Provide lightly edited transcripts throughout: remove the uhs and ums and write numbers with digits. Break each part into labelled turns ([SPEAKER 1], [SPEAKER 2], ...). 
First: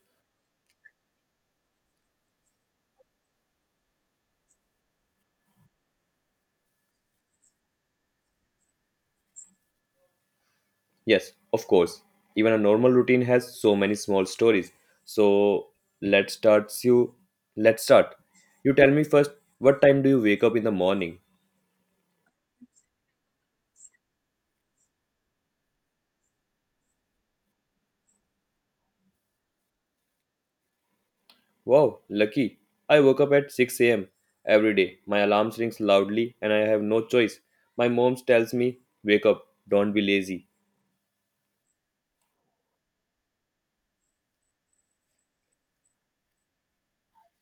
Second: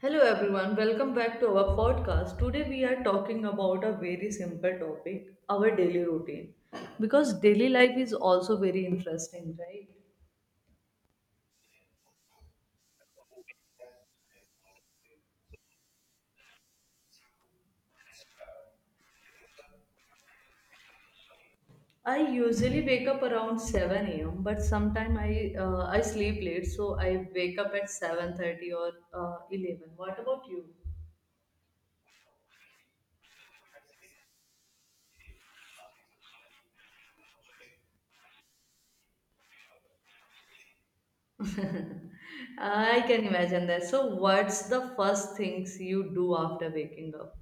[SPEAKER 1] Hello everyone, welcome back to our podcast. Today we are talking about a very simple topic, our daily routine. Because daily life is also very interesting, right?
[SPEAKER 2] Yes, of course. Even a normal routine has so many small stories. So let's start you let's start. You tell me first, what time do you wake up in the morning?
[SPEAKER 1] I usually wake up around 7 a.m. but sometimes I sleep late, so I wake up at 7:30 or 11. What about you?
[SPEAKER 2] Wow, lucky. I woke up at 6 a.m. every day. My alarm rings loudly and I have no choice. My mom tells me, "Wake up, don't be lazy."
[SPEAKER 1] I can imagine that. So what's the first things you do after waking up?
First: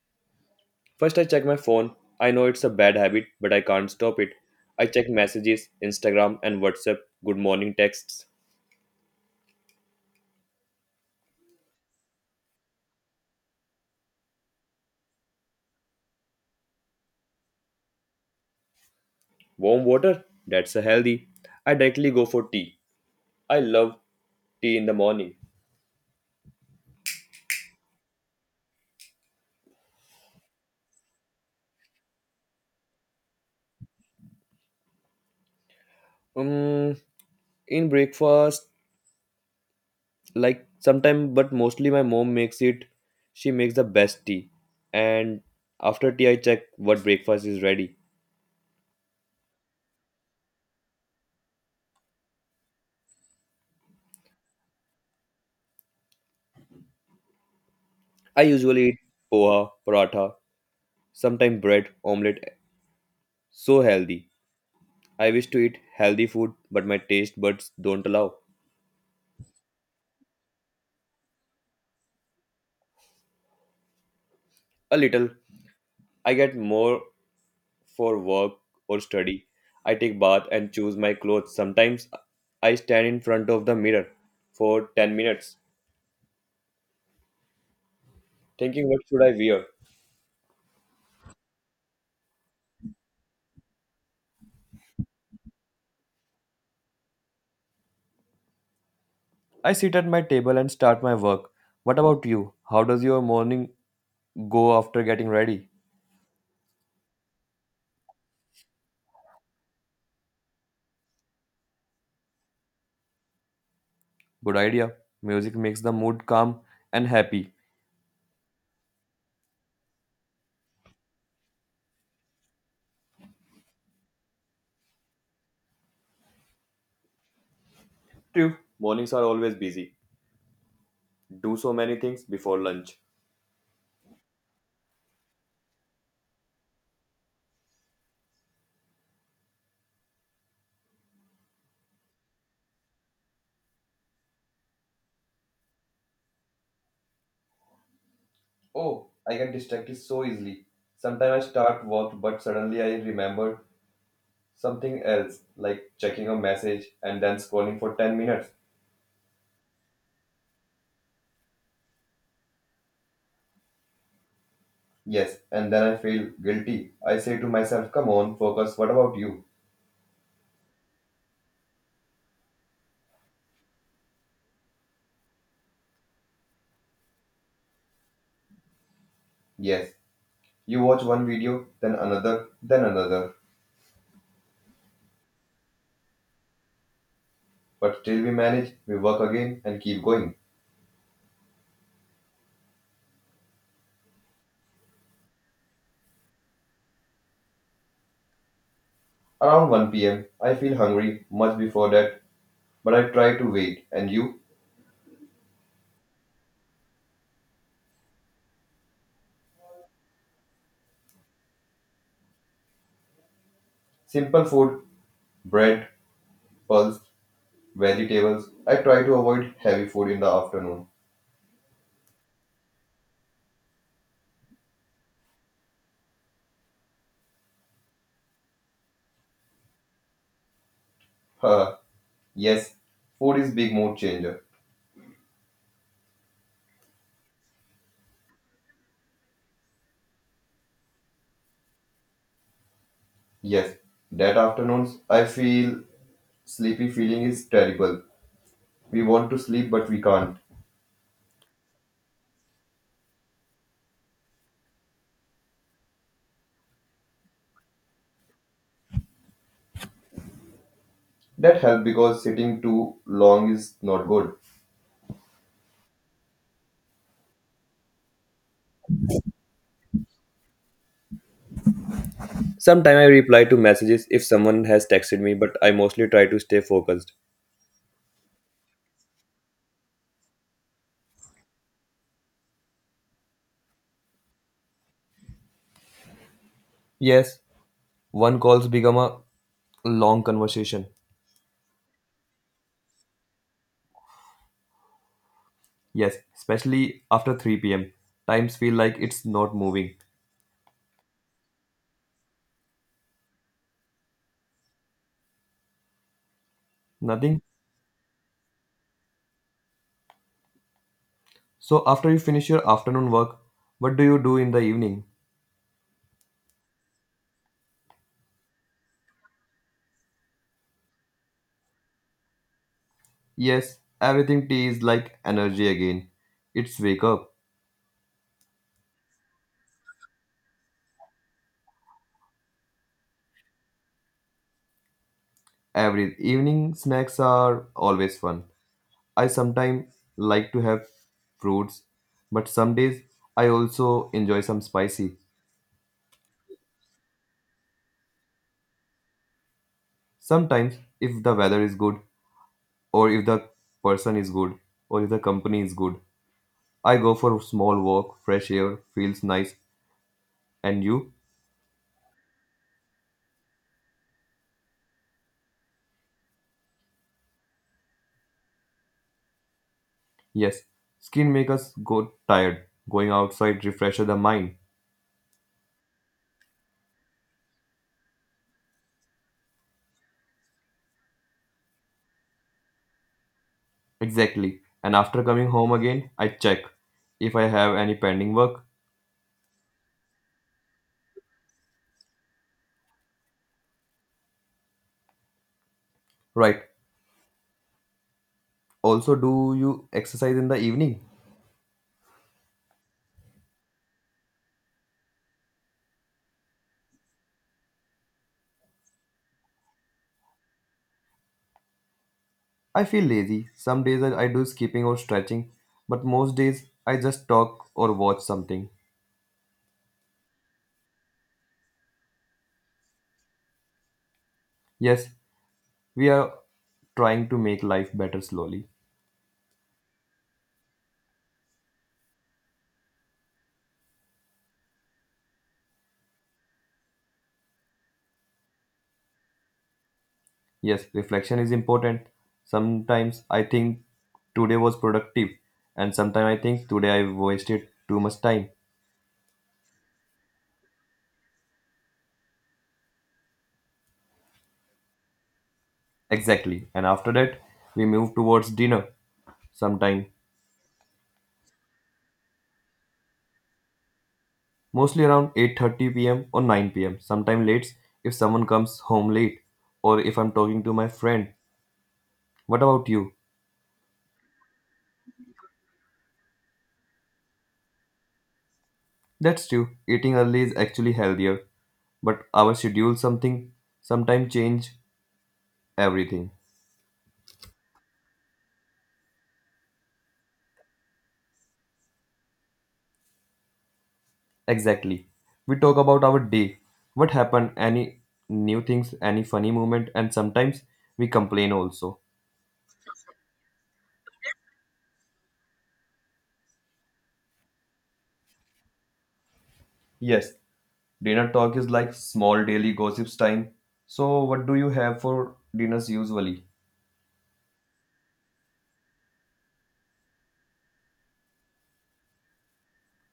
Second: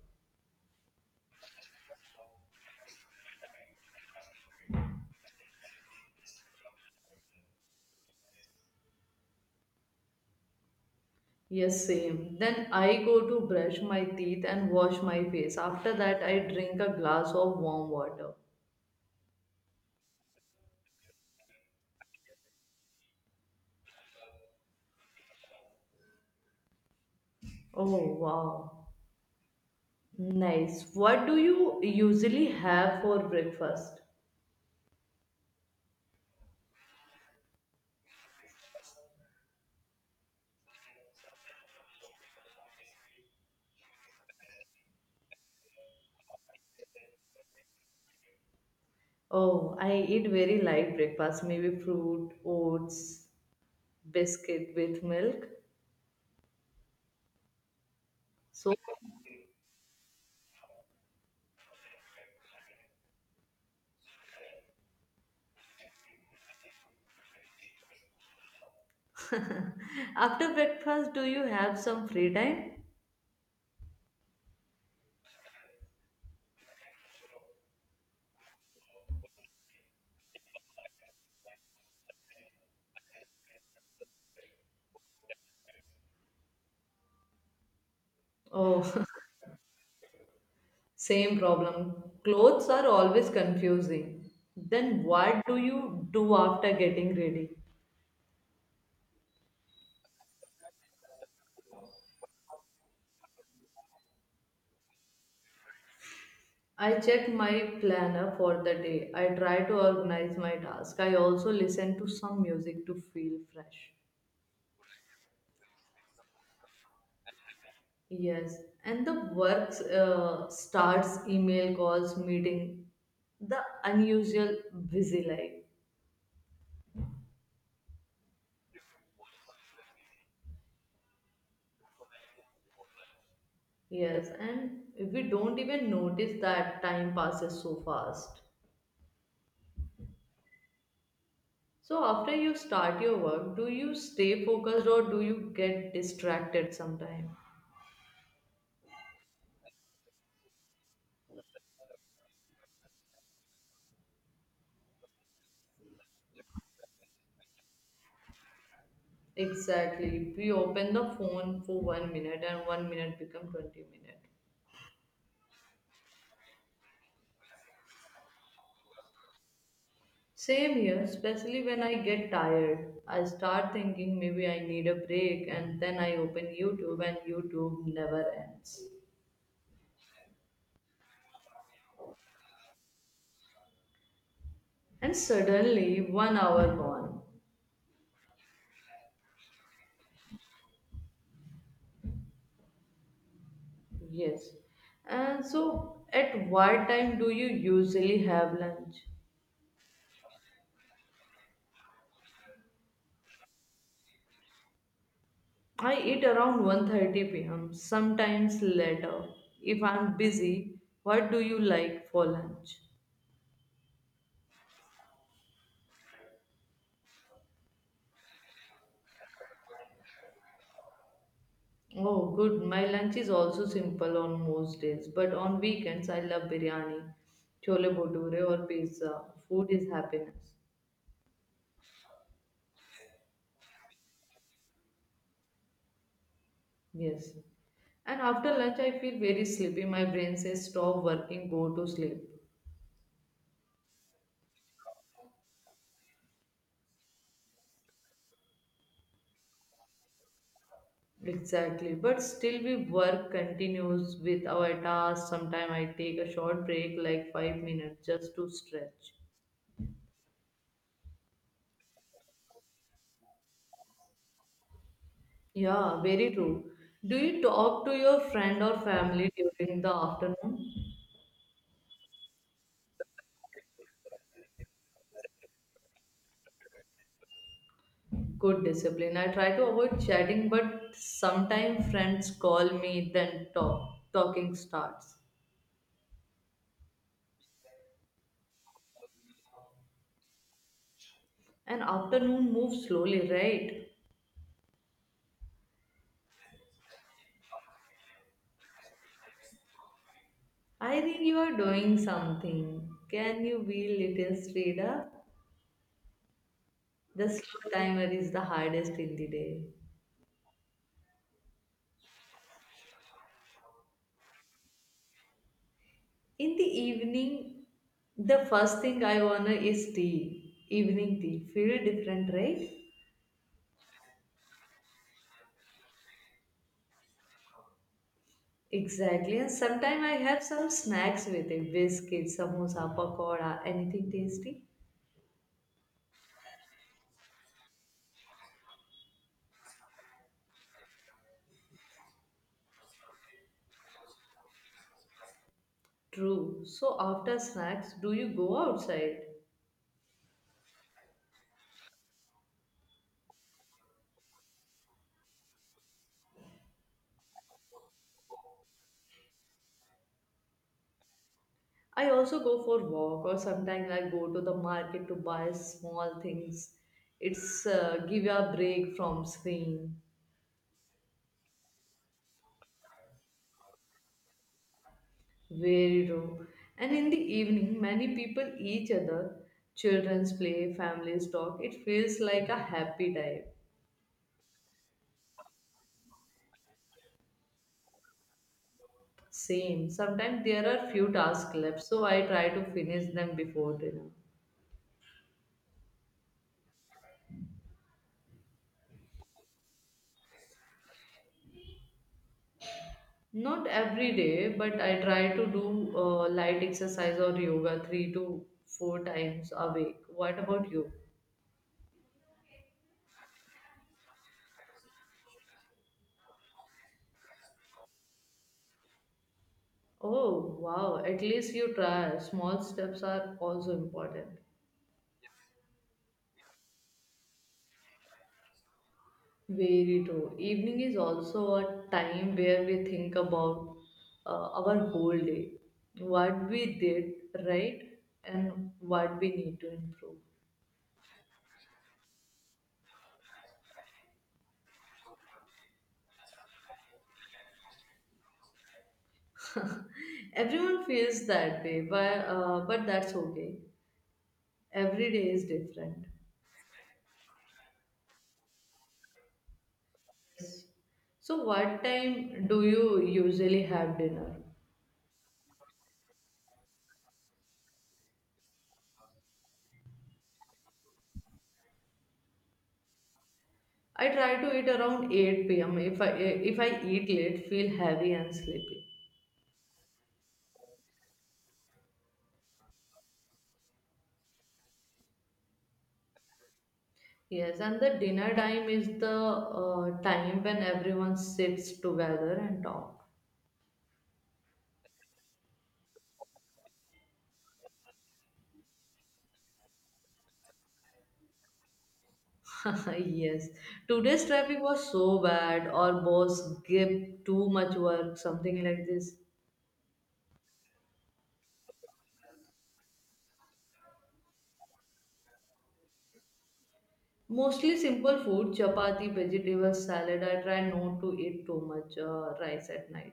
[SPEAKER 2] First I check my phone. I know it's a bad habit, but I can't stop it. I check messages, Instagram and WhatsApp, good morning texts.
[SPEAKER 1] Yes, same. Then I go to brush my teeth and wash my face. After that, I drink a glass of warm water.
[SPEAKER 2] Warm water? That's a healthy. I directly go for tea. I love tea in the morning.
[SPEAKER 1] Oh, wow. Nice. What do you usually have for breakfast?
[SPEAKER 2] Um, in breakfast, like sometime, but mostly my mom makes it. She makes the best tea, and after tea, I check what breakfast is ready.
[SPEAKER 1] Oh, I eat very light breakfast, maybe fruit, oats, biscuit with milk.
[SPEAKER 2] I
[SPEAKER 1] So,
[SPEAKER 2] usually eat poha, paratha, sometimes bread, omelette. So healthy. I wish to eat healthy food, but my taste buds don't allow.
[SPEAKER 1] after breakfast, do you have some free time?
[SPEAKER 2] A little. I get more for work or study. I take bath and choose my clothes. Sometimes I stand in front of the mirror for 10 minutes thinking what
[SPEAKER 1] Oh,
[SPEAKER 2] should I wear.
[SPEAKER 1] same problem. Clothes are always confusing. Then, what do you do after getting ready?
[SPEAKER 2] I sit at my table and start my work. What about you? How does your morning go after getting ready?
[SPEAKER 1] I check my planner for the day. I try to organize my task. I also listen to some music to feel fresh.
[SPEAKER 2] Good idea. Music makes the mood calm and happy.
[SPEAKER 1] Yes, and the work starts email calls, meeting, the unusual busy life.
[SPEAKER 2] True. Mornings are always busy. Do so many things before lunch.
[SPEAKER 1] Yes, and we don't even notice that time passes so fast. So after you start your work, do you stay focused or do you get distracted sometime?
[SPEAKER 2] Oh, I get distracted so easily. Sometimes I start work, but suddenly I remember something else, like checking a message and then scrolling for 10 minutes.
[SPEAKER 1] Exactly. We open the phone for one minute and one minute become 20 minutes.
[SPEAKER 2] Yes, and then I feel guilty. I say to myself, come on, focus, what about you?
[SPEAKER 1] Same here, especially when I get tired. I start thinking maybe I need a break and then I open YouTube and YouTube never ends.
[SPEAKER 2] Yes, you watch one video, then another, then another.
[SPEAKER 1] And suddenly one hour gone.
[SPEAKER 2] But still we manage, we work again and keep going.
[SPEAKER 1] Yes. And so at what time do you usually have lunch?
[SPEAKER 2] Around 1 p.m., I feel hungry much before that, but I try to wait. And you?
[SPEAKER 1] I eat around 1:30 p.m., sometimes later. If I'm busy, what do you like for lunch?
[SPEAKER 2] Simple food, bread, pulse, vegetables. I try to avoid heavy food in the afternoon.
[SPEAKER 1] Oh, good. My lunch is also simple on most days, but on weekends I love biryani, chole bhature or pizza. Food is happiness.
[SPEAKER 2] Huh. Yes, food is big mood changer.
[SPEAKER 1] Yes. And after lunch I feel very sleepy. My brain says stop working, go to sleep.
[SPEAKER 2] Yes, that afternoons I feel sleepy feeling is terrible. We want to sleep but we can't.
[SPEAKER 1] Exactly. But still we work continues with our tasks. Sometimes I take a short break like 5 minutes just to stretch.
[SPEAKER 2] That help because sitting too long is not good.
[SPEAKER 1] Yeah, very true. Do you talk to your friend or family during the afternoon?
[SPEAKER 2] Sometimes I reply to messages if someone has texted me, but I mostly try to stay focused.
[SPEAKER 1] Good discipline. I try to avoid chatting, but sometimes friends call me, then talk. Talking starts.
[SPEAKER 2] Yes, one calls become a long conversation.
[SPEAKER 1] And afternoon moves slowly, right?
[SPEAKER 2] Yes, especially after 3 pm. Times feel like it's not moving.
[SPEAKER 1] I think you are doing something. Can you be little straighter? The
[SPEAKER 2] Nothing.
[SPEAKER 1] slow timer is the hardest in the day.
[SPEAKER 2] So after you finish your afternoon work, what do you do in the evening?
[SPEAKER 1] In the evening, the first thing I wanna is tea. Evening tea. Feel different, right?
[SPEAKER 2] Yes, everything tea is like energy again. It's wake up.
[SPEAKER 1] Exactly. And sometimes I have some snacks with it. Biscuits, samosa, pakoda, anything tasty.
[SPEAKER 2] Every evening snacks are always fun. I sometimes like to have fruits, but some days I also enjoy some spicy.
[SPEAKER 1] True. So after snacks, do you go outside?
[SPEAKER 2] Sometimes, if the weather is good, or if the person is good, or if the company is good, I go for a small walk. Fresh air feels nice. And you?
[SPEAKER 1] I also go for walk or sometimes I go to the market to buy small things. It's give a break from screen.
[SPEAKER 2] Yes, skin makes us go tired. Going outside refreshes the mind.
[SPEAKER 1] Very true. And in the evening, many people each other. Children's play, families talk. It feels like a happy time.
[SPEAKER 2] Exactly. And after coming home again, I check if I have any pending work.
[SPEAKER 1] Same. Sometimes there are few tasks left, so I try to finish them before dinner.
[SPEAKER 2] Right. Also, do you exercise in the evening?
[SPEAKER 1] Not every day, but I try to do light exercise or yoga three to four times a week. What about you?
[SPEAKER 2] I feel lazy. Some days I do skipping or stretching, but most days I just talk or watch something.
[SPEAKER 1] Oh, wow. At least you try. Small steps are also important.
[SPEAKER 2] Yes, we are trying to make life better slowly.
[SPEAKER 1] Very true. Evening is also a time where we think about our whole day, what we did right, and what we need to improve.
[SPEAKER 2] Yes, reflection is important. Sometimes I think today was productive, and sometimes I think today I wasted too much time.
[SPEAKER 1] Everyone feels that way, but that's okay. Every day is different.
[SPEAKER 2] Exactly. And after that, we move towards dinner sometime,
[SPEAKER 1] So, what time do you usually have dinner?
[SPEAKER 2] mostly around 8:30 p.m. or 9 p.m. Sometime late if someone comes home late or if I'm talking to my friend. What about you?
[SPEAKER 1] I try to eat around 8 pm. If I eat late, feel heavy and sleepy.
[SPEAKER 2] That's true. Eating early is actually healthier, but our schedule something sometime change everything.
[SPEAKER 1] Yes, and the dinner time is the time when everyone sits together and talk.
[SPEAKER 2] Exactly. We talk about our day. What happened? Any new things, any funny moment, and sometimes we complain also.
[SPEAKER 1] yes, today's traffic was so bad. Our boss gave too much work, something like this.
[SPEAKER 2] Yes. Dinner talk is like small daily gossips time. So, what do you have for dinners usually?
[SPEAKER 1] Mostly simple food, chapati, vegetables, salad. I try not to eat too much rice at night.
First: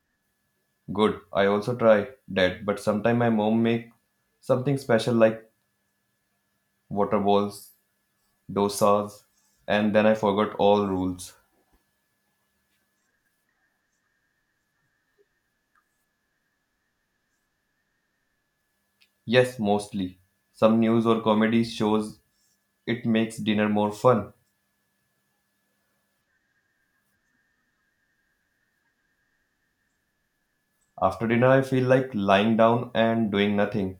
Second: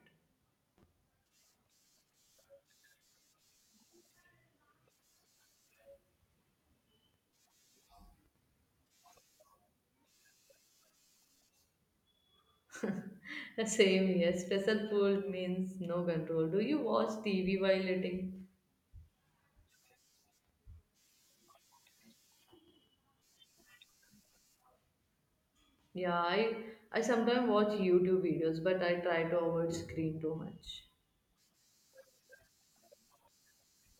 [SPEAKER 2] Good. I also try that, but sometimes my mom make something special like water balls, dosas, and then I forgot all rules.
[SPEAKER 1] Same here. Stressful food means no control. Do you watch TV while eating?
[SPEAKER 2] Yes, mostly. Some news or comedy shows it makes dinner more fun.
[SPEAKER 1] Yeah, I sometimes watch YouTube videos, but I try to avoid screen too much.
[SPEAKER 2] After dinner, I feel like lying down and doing nothing.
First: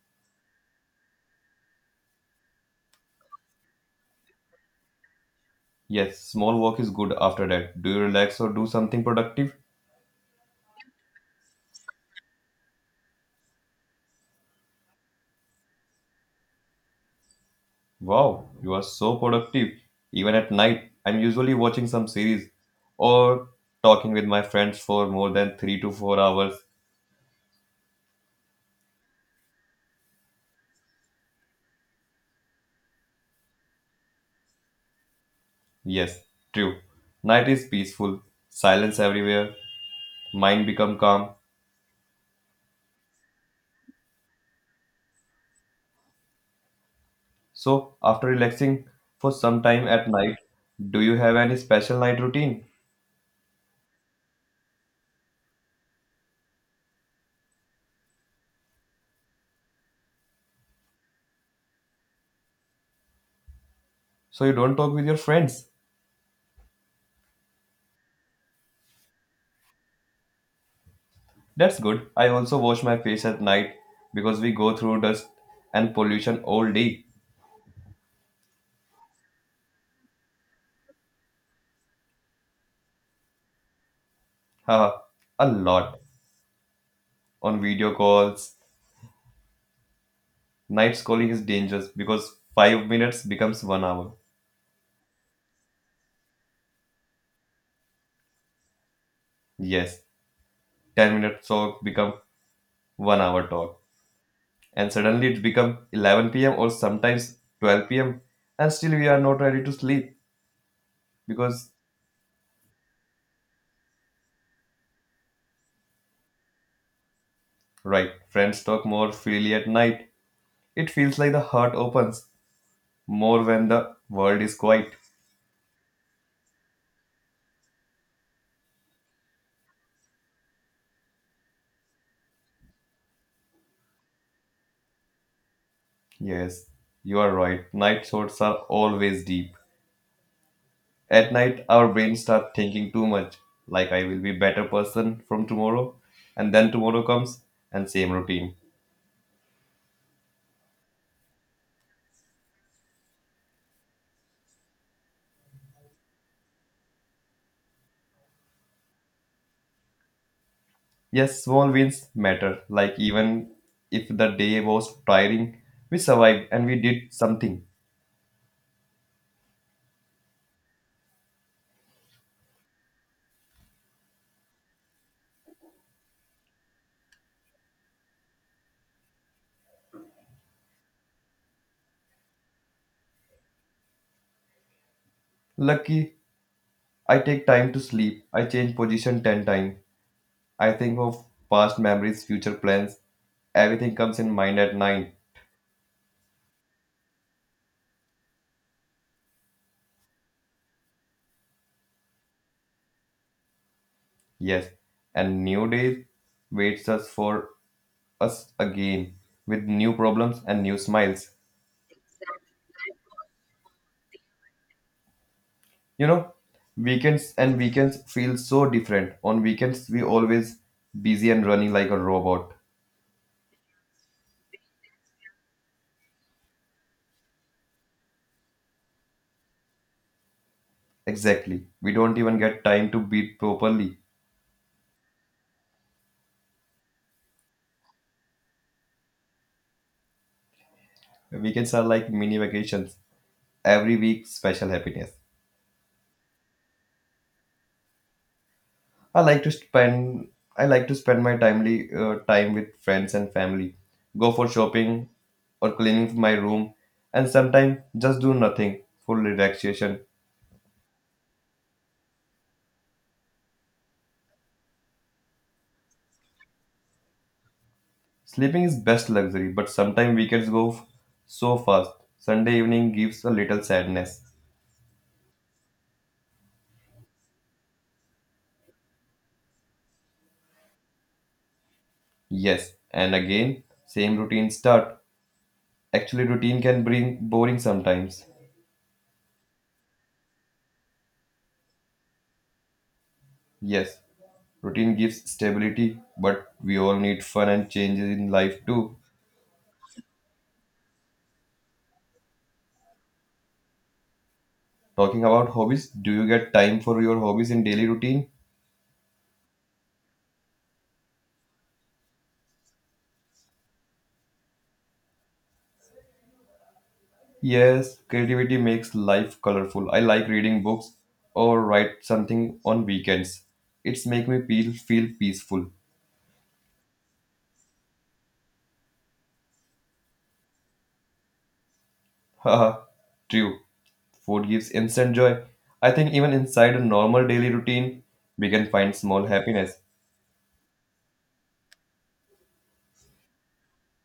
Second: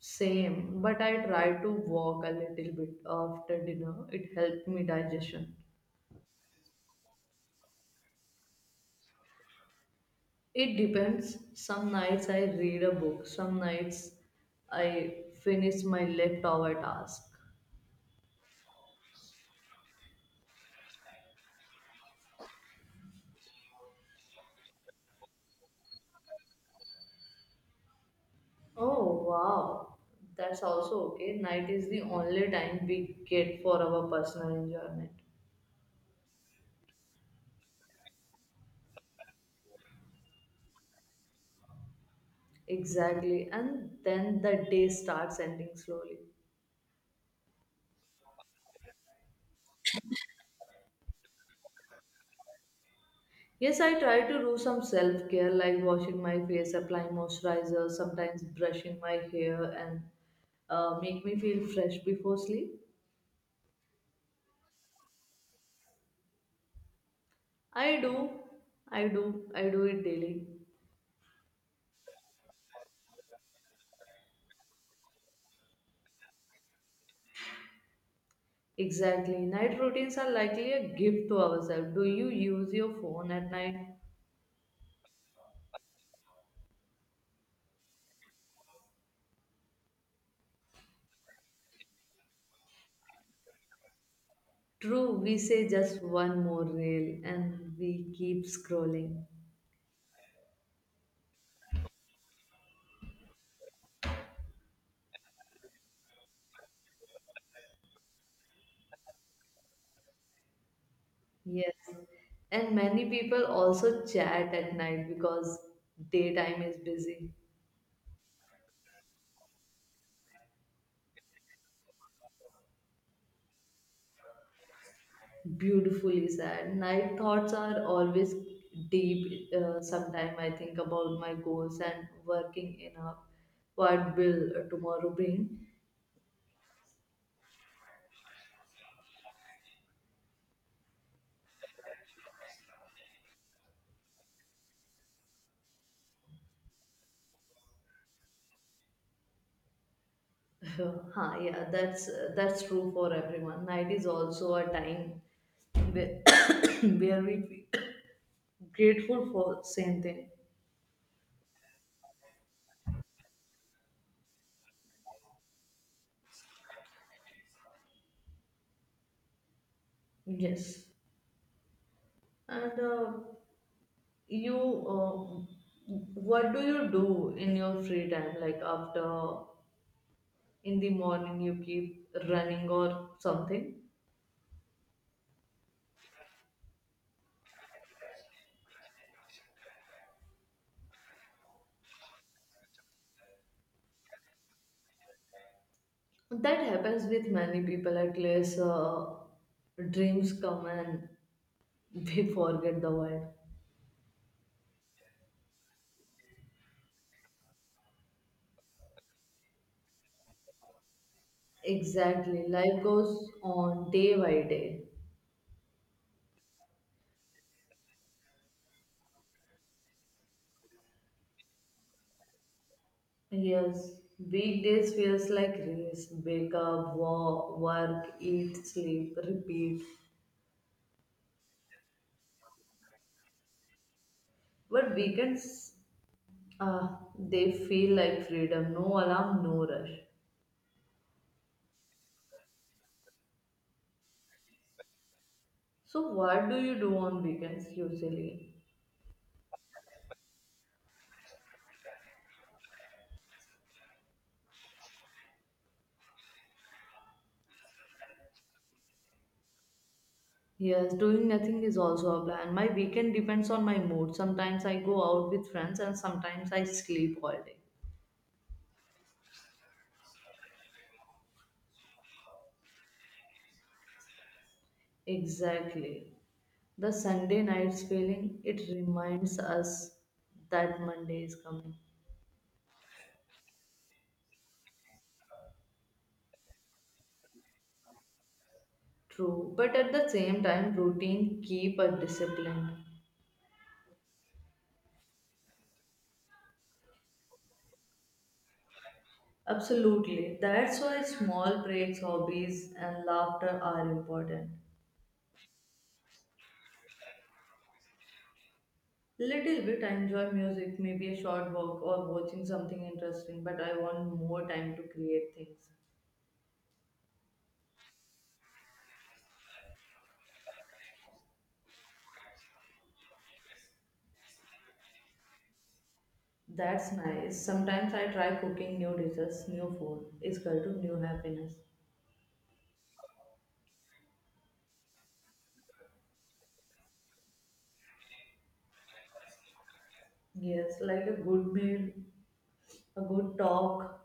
[SPEAKER 1] Same, but I try to walk a little bit after dinner. It helped me digestion.
[SPEAKER 2] Yes, small walk is good after that. Do you relax or do something productive?
[SPEAKER 1] It depends. Some nights I read a book. Some nights I finish my leftover task.
[SPEAKER 2] Wow, you are so productive. Even at night, I'm usually watching some series or talking with my friends for more than 3 to 4 hours.
[SPEAKER 1] Oh wow, that's also okay. Night is the only time we get for our personal enjoyment.
[SPEAKER 2] Yes, true. Night is peaceful, silence everywhere, mind become calm.
[SPEAKER 1] Exactly. And then the day starts ending slowly.
[SPEAKER 2] So after relaxing for some time at night, do you have any special night routine?
[SPEAKER 1] Yes, I try to do some self care like washing my face, applying moisturizer, sometimes brushing my hair, and make me feel fresh before sleep.
[SPEAKER 2] So you don't talk with your friends.
[SPEAKER 1] I do, I do, I do it daily.
[SPEAKER 2] That's good. I also wash my face at night because we go through dust and pollution all day.
[SPEAKER 1] Exactly. Night routines are likely a gift to ourselves. Do you use your phone at night?
[SPEAKER 2] Haha, a lot on video calls. Night schooling is dangerous because 5 minutes becomes 1 hour.
[SPEAKER 1] True, we say just one more reel and we keep scrolling.
[SPEAKER 2] Yes, 10 minutes talk become 1 hour talk, and suddenly it become 11 p.m. or sometimes 12 p.m. and still we are not ready to sleep because
[SPEAKER 1] Yes. And many people also chat at night because daytime is busy.
[SPEAKER 2] right friends talk more freely at night. It feels like the heart opens more when the world is quiet.
[SPEAKER 1] Beautifully said. Night thoughts are always deep. Sometimes I think about my goals and working enough. What will tomorrow bring?
[SPEAKER 2] Yes, you are right. Night thoughts are always deep. At night, our brains start thinking too much, like I will be better person from tomorrow, and then tomorrow comes and same routine.
[SPEAKER 1] huh, yeah, that's true for everyone. Night is also a time where, where we feel grateful for same thing.
[SPEAKER 2] Yes, small wins matter. Like even if the day was tiring, we survived and we did something.
[SPEAKER 1] Yes. And you what do you do in your free time, like after in the morning you keep running or something
[SPEAKER 2] Lucky, I take time to sleep. I change position 10 times. I think of past memories, future plans. Everything comes in mind at nine.
[SPEAKER 1] that happens with many people, at least dreams come and we forget the world.
[SPEAKER 2] Yes, and new days waits us for us again with new problems and new smiles.
[SPEAKER 1] Exactly, life goes on day by day.
[SPEAKER 2] You know, weekends and weekends feel so different. On weekends we always busy and running like a robot.
[SPEAKER 1] Yes, weekdays feels like race, wake up, walk, work, eat, sleep, repeat.
[SPEAKER 2] Exactly, we don't even get time to breathe properly.
[SPEAKER 1] But weekends, Uh, they feel like freedom, no alarm, no rush.
[SPEAKER 2] Weekends are like mini vacations, every week special happiness.
[SPEAKER 1] So, what do you do on weekends usually?
[SPEAKER 2] i like to spend I like to spend my time with friends and family, go for shopping or cleaning my room, and sometimes just do nothing for relaxation.
[SPEAKER 1] Yes, doing nothing is also a plan. My weekend depends on my mood. Sometimes I go out with friends and sometimes I sleep all day.
[SPEAKER 2] Sleeping is best luxury, but sometimes weekends go so fast. Sunday evening gives a little sadness.
[SPEAKER 1] Exactly. The Sunday night's feeling, it reminds us that Monday is coming.
[SPEAKER 2] Yes, and again, same routine start. Actually, routine can bring boring sometimes.
[SPEAKER 1] True, but at the same time, routine keep us disciplined.
[SPEAKER 2] Yes, routine gives stability, but we all need fun and changes in life too.
[SPEAKER 1] Absolutely. That's why small breaks, hobbies, and laughter are important.
[SPEAKER 2] Talking about hobbies, do you get time for your hobbies in daily routine?
[SPEAKER 1] Little bit, I enjoy music, maybe a short walk or watching something interesting, but I want more time to create things.
[SPEAKER 2] Yes, creativity makes life colorful. I like reading books or write something on weekends. It's make me feel peaceful.
[SPEAKER 1] That's nice. Sometimes I try cooking new dishes, new food. It's equal to new happiness.
[SPEAKER 2] Haha, true. Food gives instant joy. I think even inside a normal daily routine, we can find small happiness.
[SPEAKER 1] Yes, like a good meal, a good talk,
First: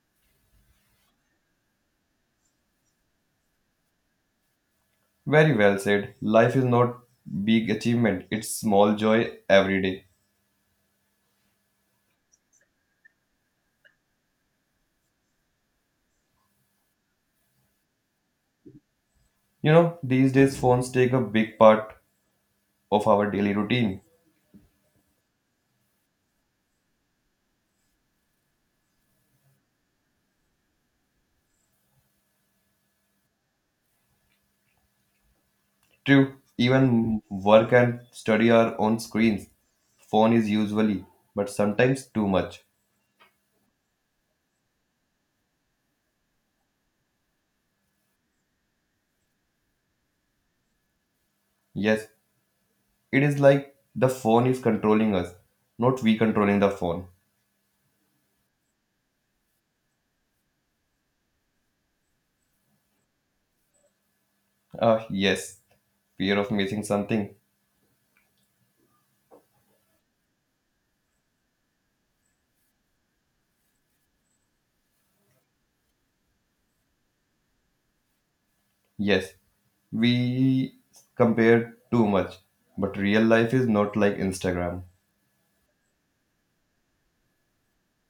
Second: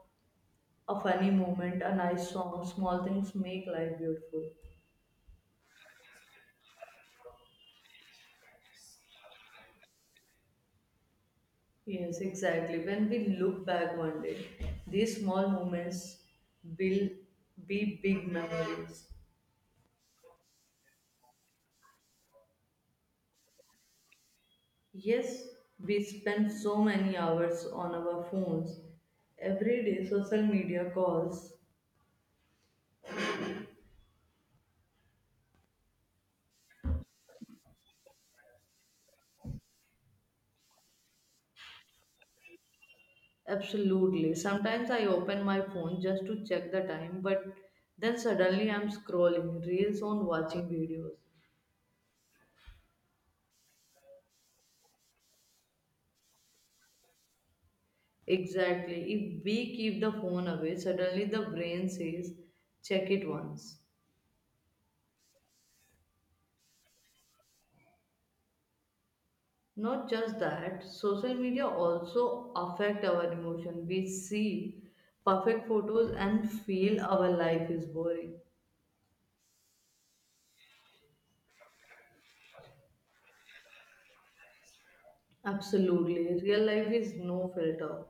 [SPEAKER 1] a funny moment, a nice song. Small things make life beautiful.
[SPEAKER 2] Very well said. Life is not big achievement, it's small joy every day.
[SPEAKER 1] Yes, exactly. When we look back one day, these small moments will be big memories.
[SPEAKER 2] You know, these days phones take a big part of our daily routine.
[SPEAKER 1] Yes, we spend so many hours on our phones. Every day, social media calls.
[SPEAKER 2] True, even work and study are on screens. Phone is usually, but sometimes too much.
[SPEAKER 1] Absolutely. Sometimes I open my phone just to check the time, but then suddenly I'm scrolling reels on watching videos.
[SPEAKER 2] Yes, it is like the phone is controlling us, not we controlling the phone.
[SPEAKER 1] Exactly. If we keep the phone away, suddenly the brain says, check it once.
[SPEAKER 2] Yes, fear of missing something.
[SPEAKER 1] Not just that, social media also affect our emotion. We see perfect photos and feel our life is boring.
[SPEAKER 2] Yes, we compare too much, but real life is not like Instagram,
[SPEAKER 1] Absolutely. Real life is no filter.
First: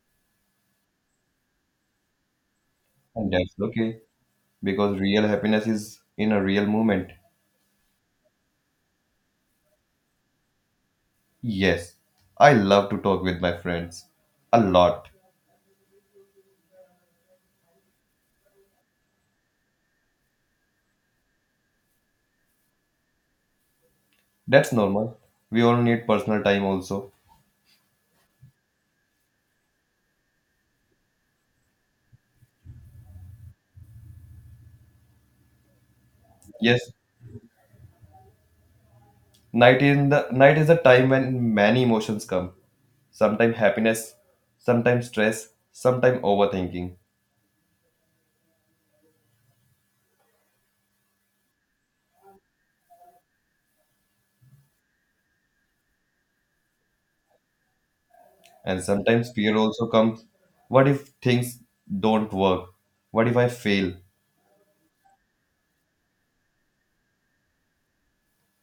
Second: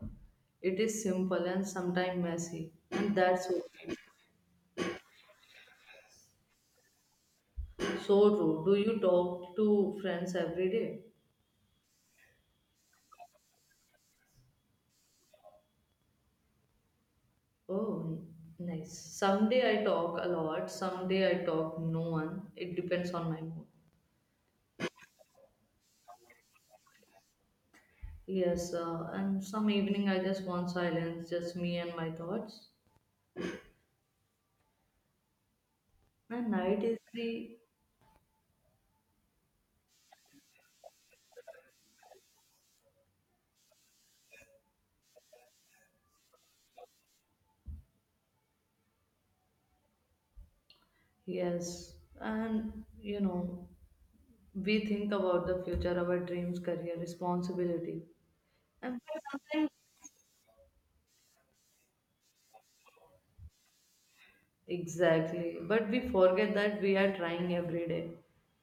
[SPEAKER 1] It is simple and sometimes messy. And
[SPEAKER 2] and
[SPEAKER 1] that's
[SPEAKER 2] that's
[SPEAKER 1] okay.
[SPEAKER 2] okay because real happiness is in a real moment.
[SPEAKER 1] So true. Do you talk to friends every day?
[SPEAKER 2] Yes, I love to talk with my friends a lot.
[SPEAKER 1] Oh, nice. Someday I talk a lot. Someday I talk no one. It depends on my mood.
[SPEAKER 2] That's normal. We all need personal time also.
[SPEAKER 1] Yes, and some evening I just want silence, just me and my thoughts. And night
[SPEAKER 2] Yes,
[SPEAKER 1] is the.
[SPEAKER 2] night in the night is a time when many emotions come. Sometimes happiness, sometimes stress, sometimes overthinking.
[SPEAKER 1] Yes, and you know, we think about the future, our dreams, career, responsibility.
[SPEAKER 2] And
[SPEAKER 1] And
[SPEAKER 2] sometimes fear
[SPEAKER 1] sometimes.
[SPEAKER 2] also comes. What if things don't work? What if I fail?
[SPEAKER 1] Exactly. But we forget that we are trying every day.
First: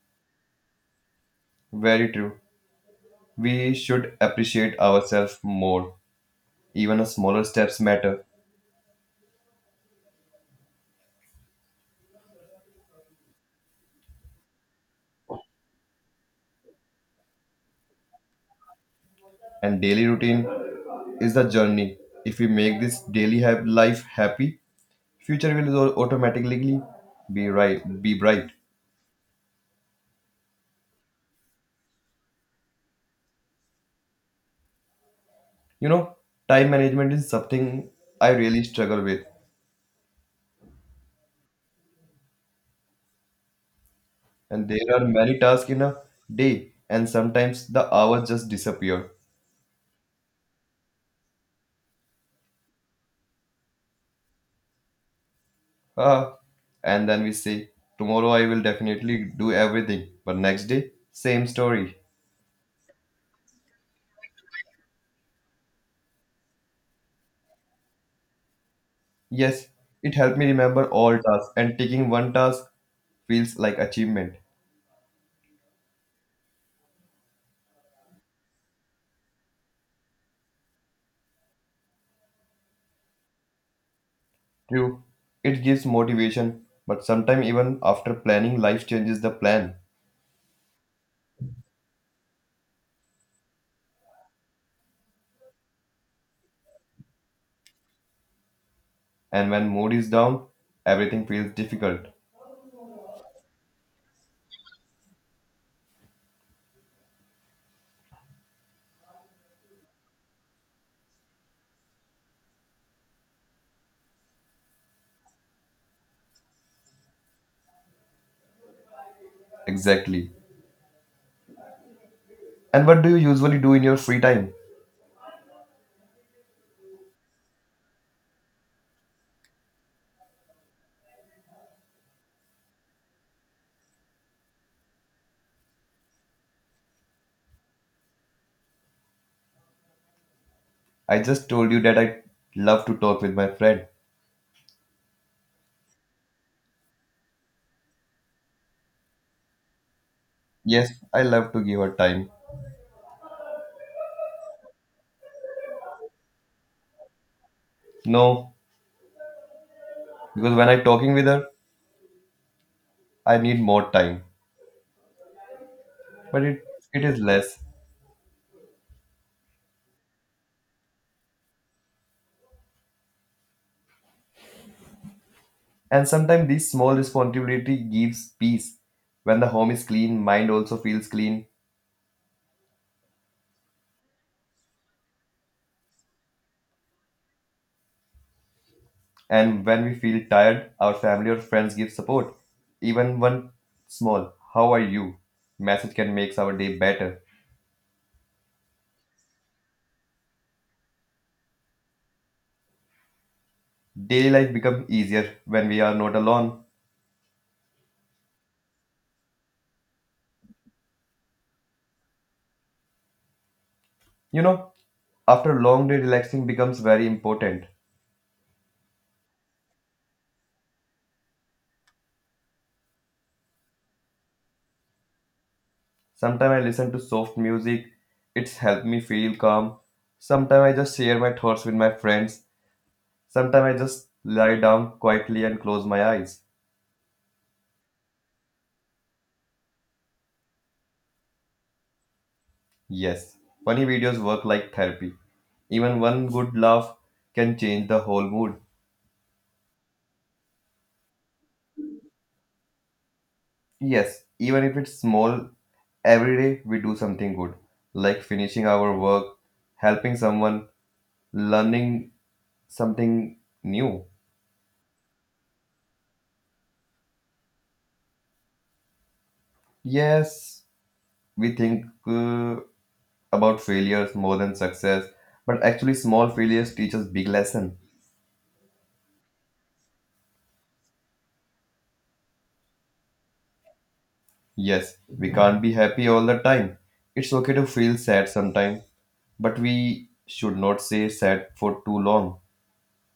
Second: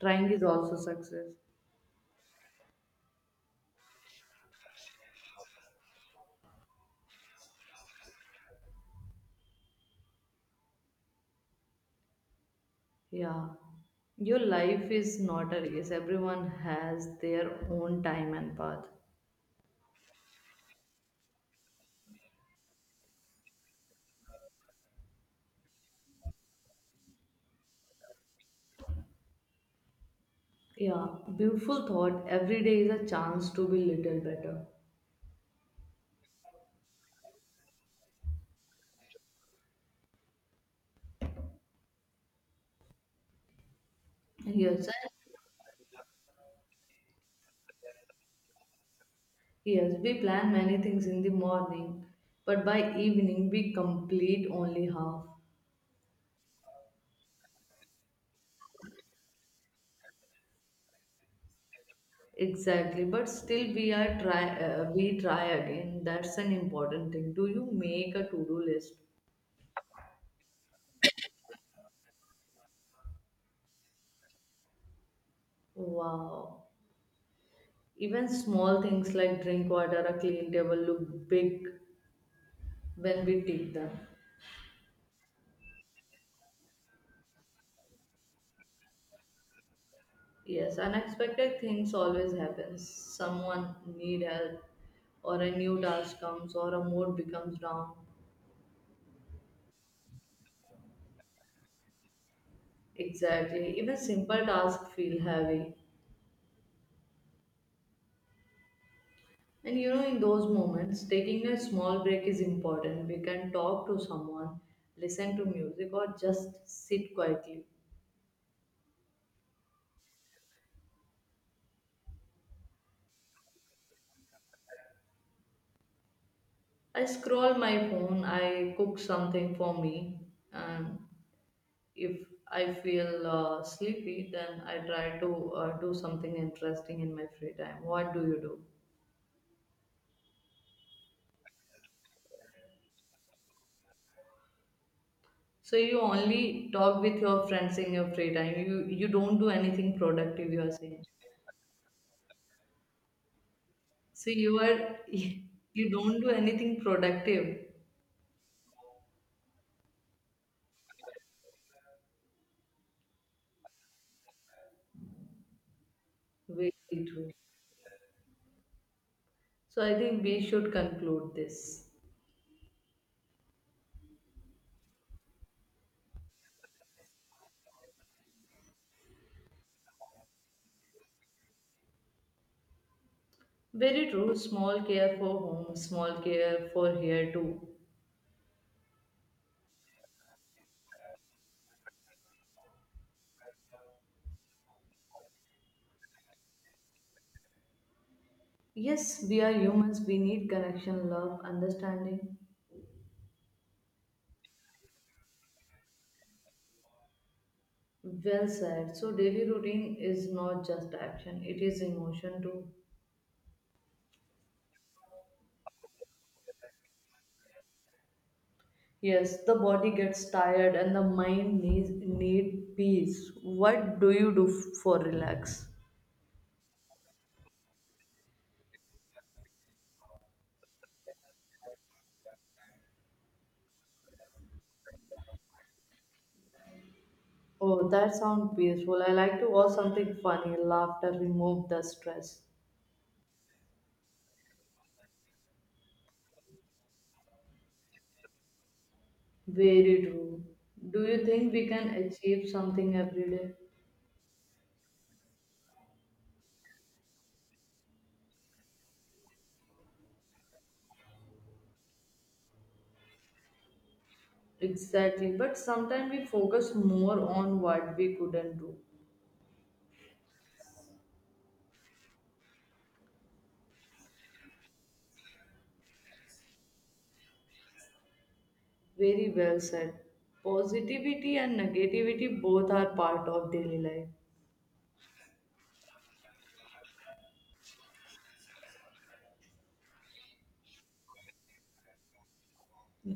[SPEAKER 1] Trying is also success.
[SPEAKER 2] Very true. We should appreciate ourselves more. Even a smaller steps matter.
[SPEAKER 1] Yeah. Your life is not a race. Everyone has their own time and path.
[SPEAKER 2] And daily routine is the journey. If we make this daily life happy, future will automatically be bright.
[SPEAKER 1] Yeah. Beautiful thought. Every day is a chance to be little better.
[SPEAKER 2] You know, time management is something I really struggle with, and
[SPEAKER 1] Yes.
[SPEAKER 2] there are many tasks in a day, and sometimes the hours just disappear.
[SPEAKER 1] Yes. We plan many things in the morning, but by evening we complete only half.
[SPEAKER 2] Ah, and then we say, "Tomorrow I will definitely do everything." But next day, same story.
[SPEAKER 1] Exactly, but still we try again. That's an important thing. Do you make a to-do list?
[SPEAKER 2] Yes, it helped me remember all tasks, and taking one task feels like achievement.
[SPEAKER 1] Wow. Even small things like drink water, a clean table look big when we take them.
[SPEAKER 2] True, it gives motivation, but sometimes even after planning, life changes the plan.
[SPEAKER 1] Yes, unexpected things always happen. Someone need help or a new task comes or a mood becomes down.
[SPEAKER 2] And when mood is down, everything feels difficult.
[SPEAKER 1] Exactly. Even simple tasks feel heavy. And you know, in those moments, taking a small break is important. We can talk to someone, listen to music, or just sit quietly.
[SPEAKER 2] Exactly. And what do you usually do in your free time?
[SPEAKER 1] I scroll my phone, I cook something for me, and if I feel sleepy, then I try to do something interesting in my free time. What do you do?
[SPEAKER 2] I just told you that I love to talk with my friend.
[SPEAKER 1] So you only talk with your friends in your free time. You don't do anything productive. You are
[SPEAKER 2] Yes,
[SPEAKER 1] saying.
[SPEAKER 2] I love to give her time.
[SPEAKER 1] So you are you don't do anything productive.
[SPEAKER 2] No, because when I'm talking with her, I need more time, but it,
[SPEAKER 1] Very
[SPEAKER 2] it is
[SPEAKER 1] true.
[SPEAKER 2] less.
[SPEAKER 1] So I think we should conclude this.
[SPEAKER 2] And sometimes this small responsibility gives peace. When the home is clean, mind also feels clean.
[SPEAKER 1] Very true. Small care for home, small care for here too.
[SPEAKER 2] And when we feel tired, our family or friends give support. Even one small "how are you?" message can make our day better.
[SPEAKER 1] Yes, we are humans. We need connection, love, understanding.
[SPEAKER 2] Daily life becomes easier when we are not alone.
[SPEAKER 1] Well said. So daily routine is not just action; it is emotion too.
[SPEAKER 2] You know, after a long day, relaxing becomes very important.
[SPEAKER 1] Yes, the body gets tired and the mind needs need peace. What do you do for relax?
[SPEAKER 2] Sometimes I listen to soft music, it's helped me feel calm. Sometimes I just share my thoughts with my friends. Sometimes I just lie down quietly and close my eyes.
[SPEAKER 1] Oh, that sounds peaceful. I like to watch something funny. Laughter remove the stress.
[SPEAKER 2] Yes, funny videos work like therapy. Even one good laugh can change the whole mood.
[SPEAKER 1] Very true. Do you think we can achieve something every day?
[SPEAKER 2] Yes, even if it's small, every day we do something good, like finishing our work, helping someone, learning something new.
[SPEAKER 1] Exactly. But sometimes we focus more on what we couldn't do.
[SPEAKER 2] Yes, we think about failures more than success, but actually small failures teach us big lesson.
[SPEAKER 1] Very well said. Positivity and negativity both are part of daily life.
[SPEAKER 2] Yes, we can't be happy all the time. It's okay to feel sad sometime, but we should not stay sad for too long.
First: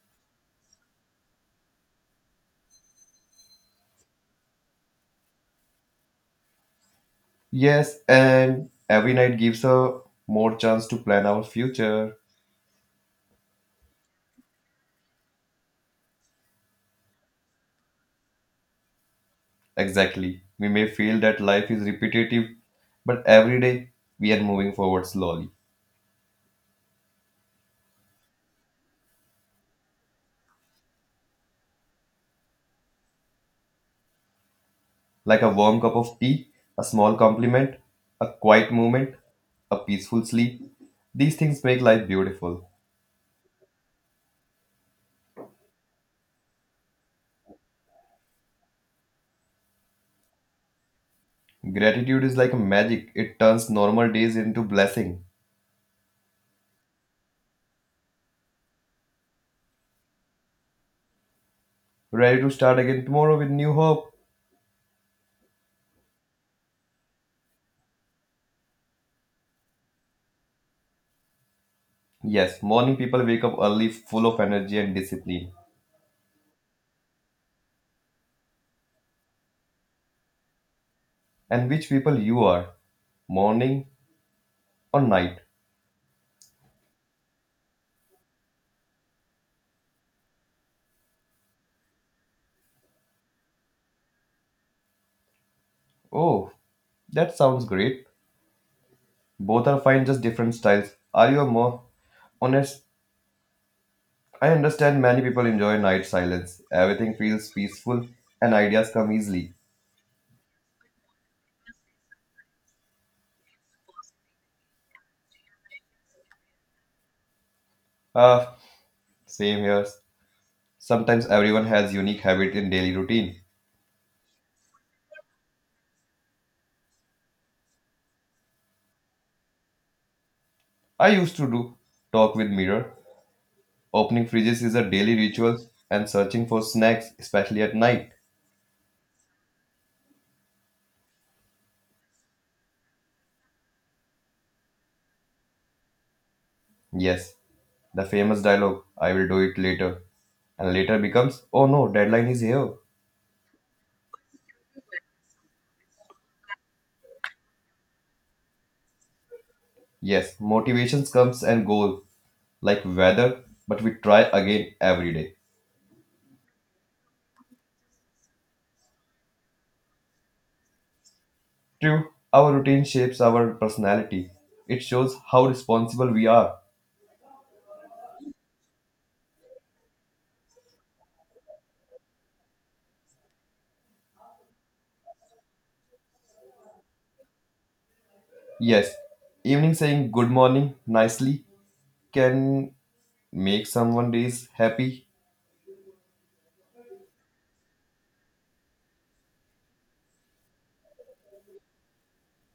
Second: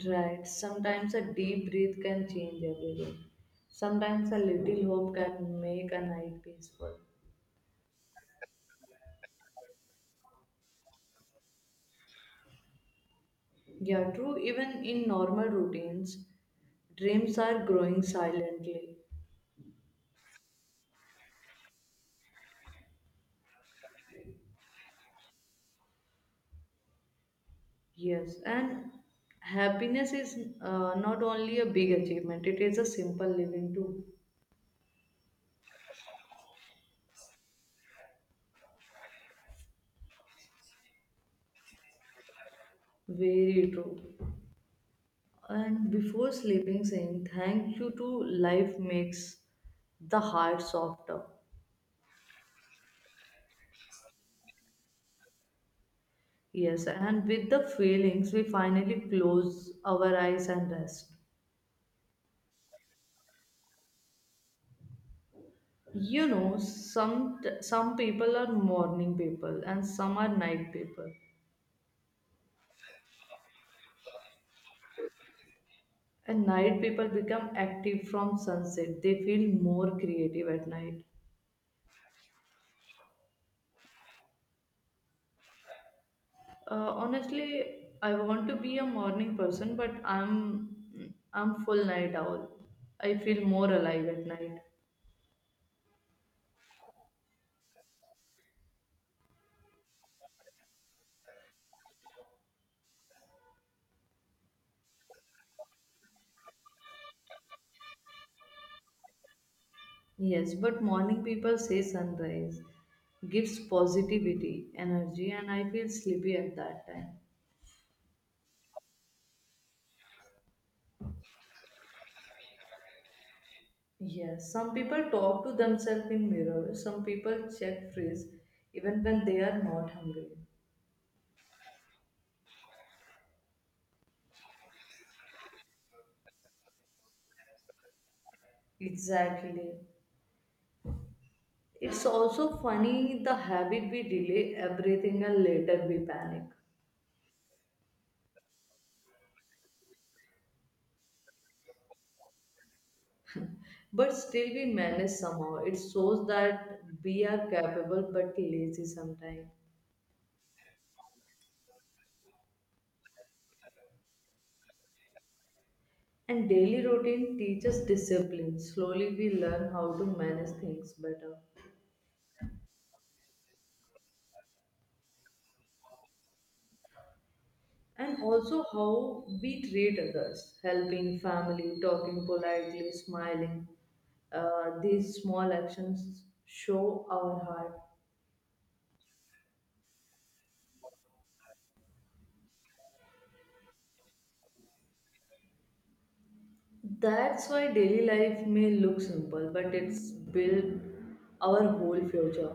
[SPEAKER 1] Right. Sometimes a deep breath can change everything. Sometimes a little hope can make a night peaceful.
[SPEAKER 2] Yes, and every night gives a more chance to plan our future.
[SPEAKER 1] Yeah, true. Even in normal routines, dreams are growing silently.
[SPEAKER 2] Exactly. We may feel that life is repetitive, but every day we are moving forward slowly.
[SPEAKER 1] Yes, and happiness is not only a big achievement, it is a simple living too.
[SPEAKER 2] Like a warm cup of tea, a small compliment, a quiet moment, a peaceful sleep. These things make life beautiful.
[SPEAKER 1] Very true. And before sleeping, saying thank you to life makes the heart softer.
[SPEAKER 2] Gratitude is like a magic, it turns normal days into blessing.
[SPEAKER 1] Yes, and with the feelings, we finally close our eyes and rest.
[SPEAKER 2] Ready to start again tomorrow with new hope.
[SPEAKER 1] You know, some people are morning people and some are night people.
[SPEAKER 2] Yes, morning people wake up early full of energy and discipline.
[SPEAKER 1] And night people become active from sunset. They feel more creative at night.
[SPEAKER 2] And which people you are, morning or night?
[SPEAKER 1] Honestly, I want to be a morning person, but I'm full night owl. I feel more alive at night.
[SPEAKER 2] Oh, that sounds great. Both are fine, just different styles. Are you a more honest? I understand many people enjoy night silence. Everything feels peaceful and ideas come easily.
[SPEAKER 1] Yes, but morning people say sunrise gives positivity, energy, and I feel sleepy at that time.
[SPEAKER 2] Ah, same here. Sometimes everyone has unique habit in daily routine.
[SPEAKER 1] Yes, some people talk to themselves in mirrors. Some people check fridge even when they are not hungry.
[SPEAKER 2] I used to do talk with mirror. Opening fridges is a daily ritual and searching for snacks, especially at night.
[SPEAKER 1] Exactly. It's also funny the habit we delay everything and later we panic.
[SPEAKER 2] Yes, the famous dialogue, "I will do it later." And later becomes, "Oh no, deadline is here."
[SPEAKER 1] But still, we manage somehow. It shows that we are capable but lazy sometimes.
[SPEAKER 2] Yes, motivations comes and go like weather, but we try again every day.
[SPEAKER 1] And daily routine teaches discipline. Slowly, we learn how to manage things better.
[SPEAKER 2] True, our routine shapes our personality. It shows how responsible we are.
[SPEAKER 1] And also, how we treat others helping family, talking politely, smiling. These small actions show our heart.
[SPEAKER 2] Yes, evening saying good morning nicely can make someone days happy.
[SPEAKER 1] That's why daily life may look simple, but it's built our whole future.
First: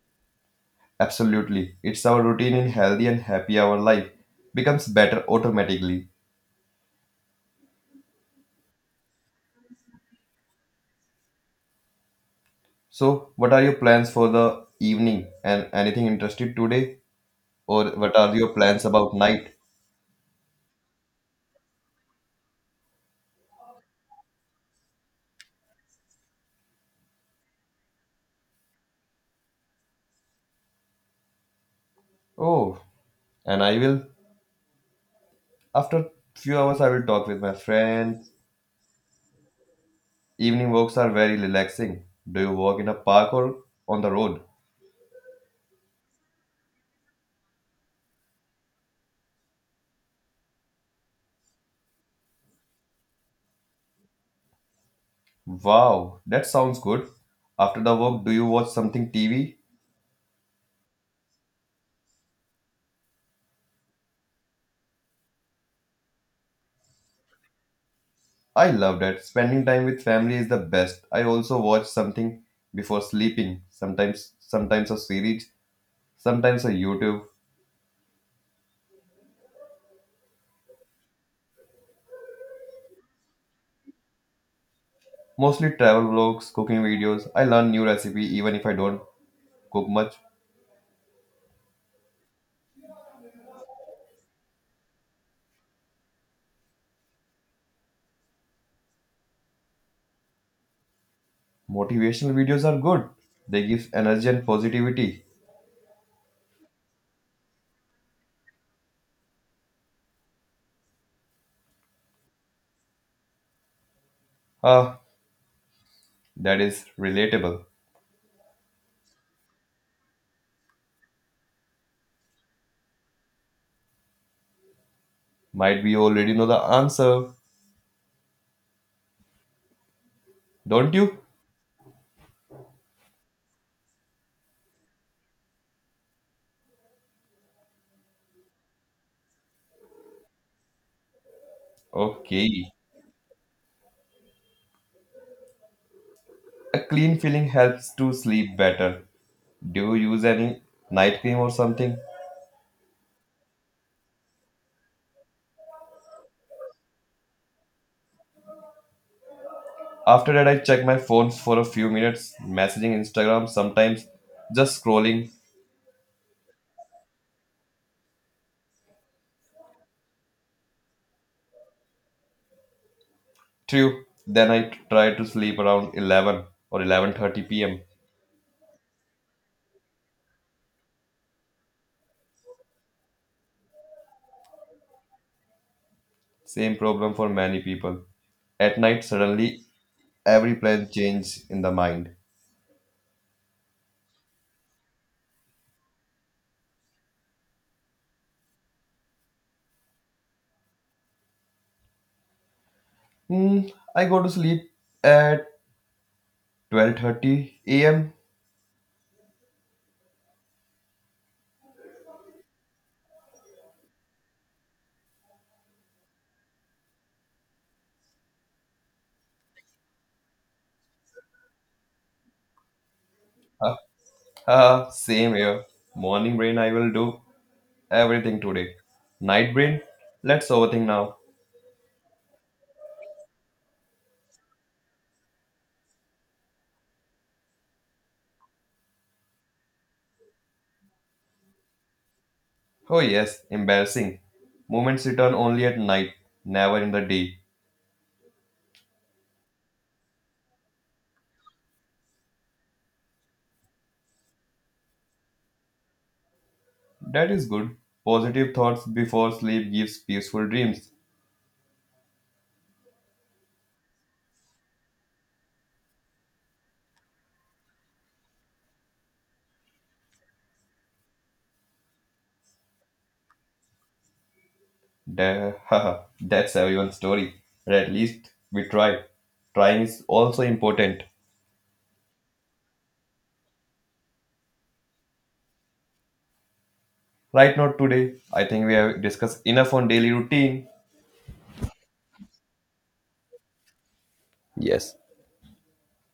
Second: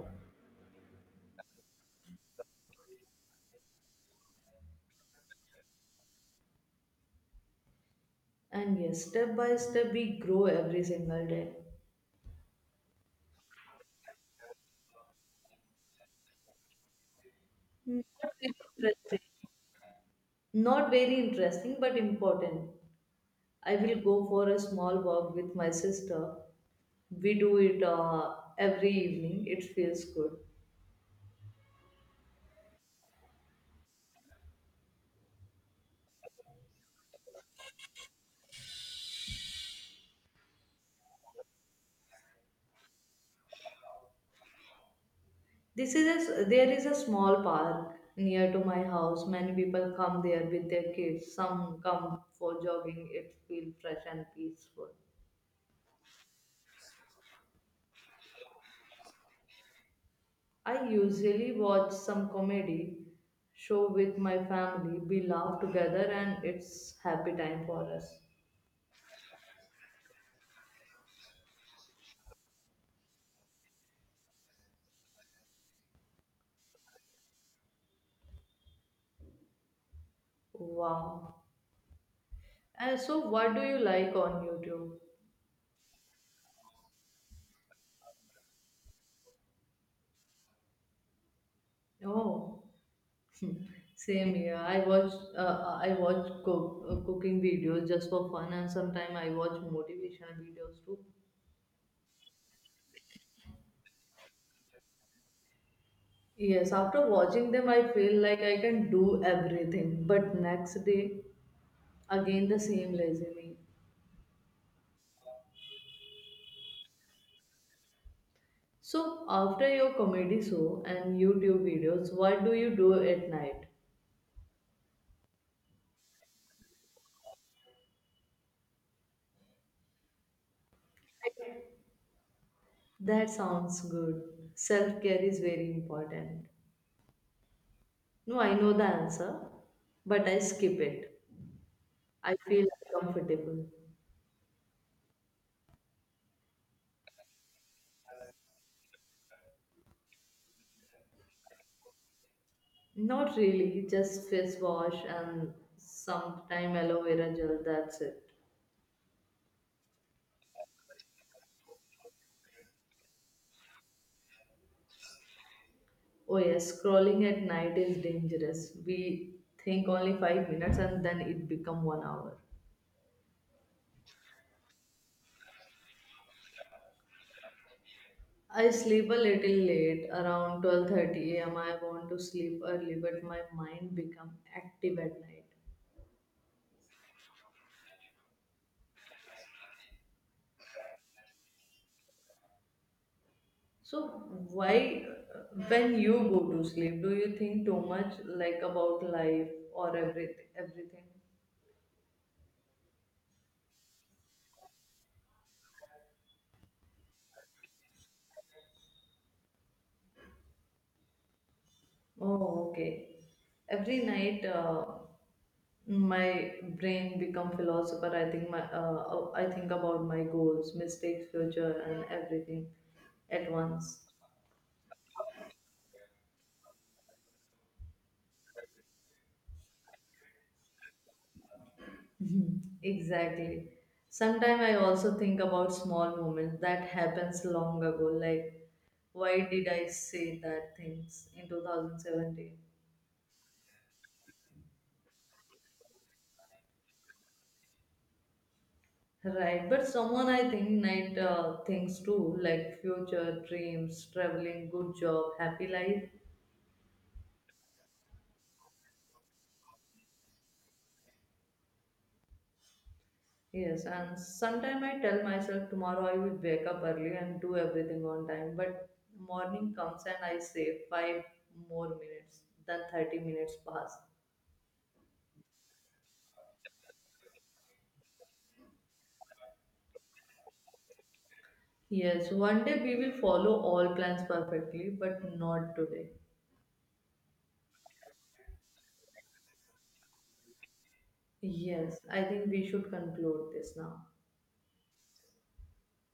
[SPEAKER 2] Absolutely. It's our routine in healthy and happy hour life becomes better automatically.
[SPEAKER 1] And yes, step by step, we grow every single day.
[SPEAKER 2] So, what are your plans for the evening and anything interested today or
[SPEAKER 1] Not
[SPEAKER 2] what are your
[SPEAKER 1] very
[SPEAKER 2] plans about
[SPEAKER 1] interesting.
[SPEAKER 2] night?
[SPEAKER 1] Not very interesting, but important. I will go for a small walk with my sister. We do it every evening. It feels good.
[SPEAKER 2] Oh, and I will after few hours I will talk with my friend. Evening walks are very relaxing. Do you walk in a park or on the road?
[SPEAKER 1] There is a small park near to my house. Many people come there with their kids. Some come for jogging. It feels fresh and peaceful.
[SPEAKER 2] Wow, that sounds good. After the walk, do you watch something TV?
[SPEAKER 1] I usually watch some comedy show with my family. We laugh together and it's happy time for us.
[SPEAKER 2] I love that. Spending time with family is the best. I also watch something before sleeping. Sometimes a series, sometimes a YouTube.
[SPEAKER 1] Wow. And so what do you like on YouTube?
[SPEAKER 2] Mostly travel vlogs, cooking videos. I learn new recipe even if I don't cook much.
[SPEAKER 1] Oh, same here. I watch cooking videos just for fun and sometimes I watch motivational videos too.
[SPEAKER 2] Motivational videos are good. They give energy and positivity.
[SPEAKER 1] Yes, after watching them I feel like I can do everything, but next day again the same lazy me.
[SPEAKER 2] Ah, that is relatable.
[SPEAKER 1] So, after your comedy show and YouTube videos, what do you do at night?
[SPEAKER 2] Might be you already know the answer, don't you?
[SPEAKER 1] That sounds good. Self care is very important. No, I know the answer, but I skip it. I feel
[SPEAKER 2] Okay.
[SPEAKER 1] uncomfortable.
[SPEAKER 2] A clean feeling helps to sleep better. Do you use any night cream or something?
[SPEAKER 1] Not really, just face wash and sometime aloe vera gel, that's it.
[SPEAKER 2] After that, I check my phone for a few minutes, messaging Instagram, sometimes just scrolling
[SPEAKER 1] Oh, yes, scrolling at night is dangerous. We think only 5 minutes and then it become one hour.
[SPEAKER 2] through. Then I try to sleep around 11 or 11:30 p.m.
[SPEAKER 1] I sleep a little late, around 12:30 a.m. I want to sleep early, but my mind become active at night.
[SPEAKER 2] Same problem for many people. At night, suddenly every plan changes in the mind.
[SPEAKER 1] So why, when you go to sleep, do you think too much like about life or everything? Everything.
[SPEAKER 2] Hmm, I go to sleep at 12:30 a.m.
[SPEAKER 1] Oh, okay. Every night, my brain become philosopher. I think about my goals, mistakes, future, and everything at once.
[SPEAKER 2] Same here. Morning brain, I will do everything today. Night brain, let's overthink now.
[SPEAKER 1] Mhm. Exactly. Sometimes I also think about small moments that happens long ago, like why did I say that things in 2017?
[SPEAKER 2] Oh, yes, embarrassing. Moments return only at night, never in the day.
[SPEAKER 1] Right, but someone I think night things too, like future dreams, traveling, good job, happy life.
[SPEAKER 2] That is good. Positive thoughts before sleep gives peaceful dreams.
[SPEAKER 1] Yes, and sometimes I tell myself tomorrow I will wake up early and do everything on time, but morning comes and I say five more minutes, then 30 minutes pass.
[SPEAKER 2] That, haha, that's everyone's story. But at least we try. Trying is also important.
[SPEAKER 1] Yes, one day we will follow all plans perfectly, but not today.
[SPEAKER 2] Right now, today, I think we have discussed enough on daily routine.
[SPEAKER 1] Yes, I think we should conclude this now.
[SPEAKER 2] Yes.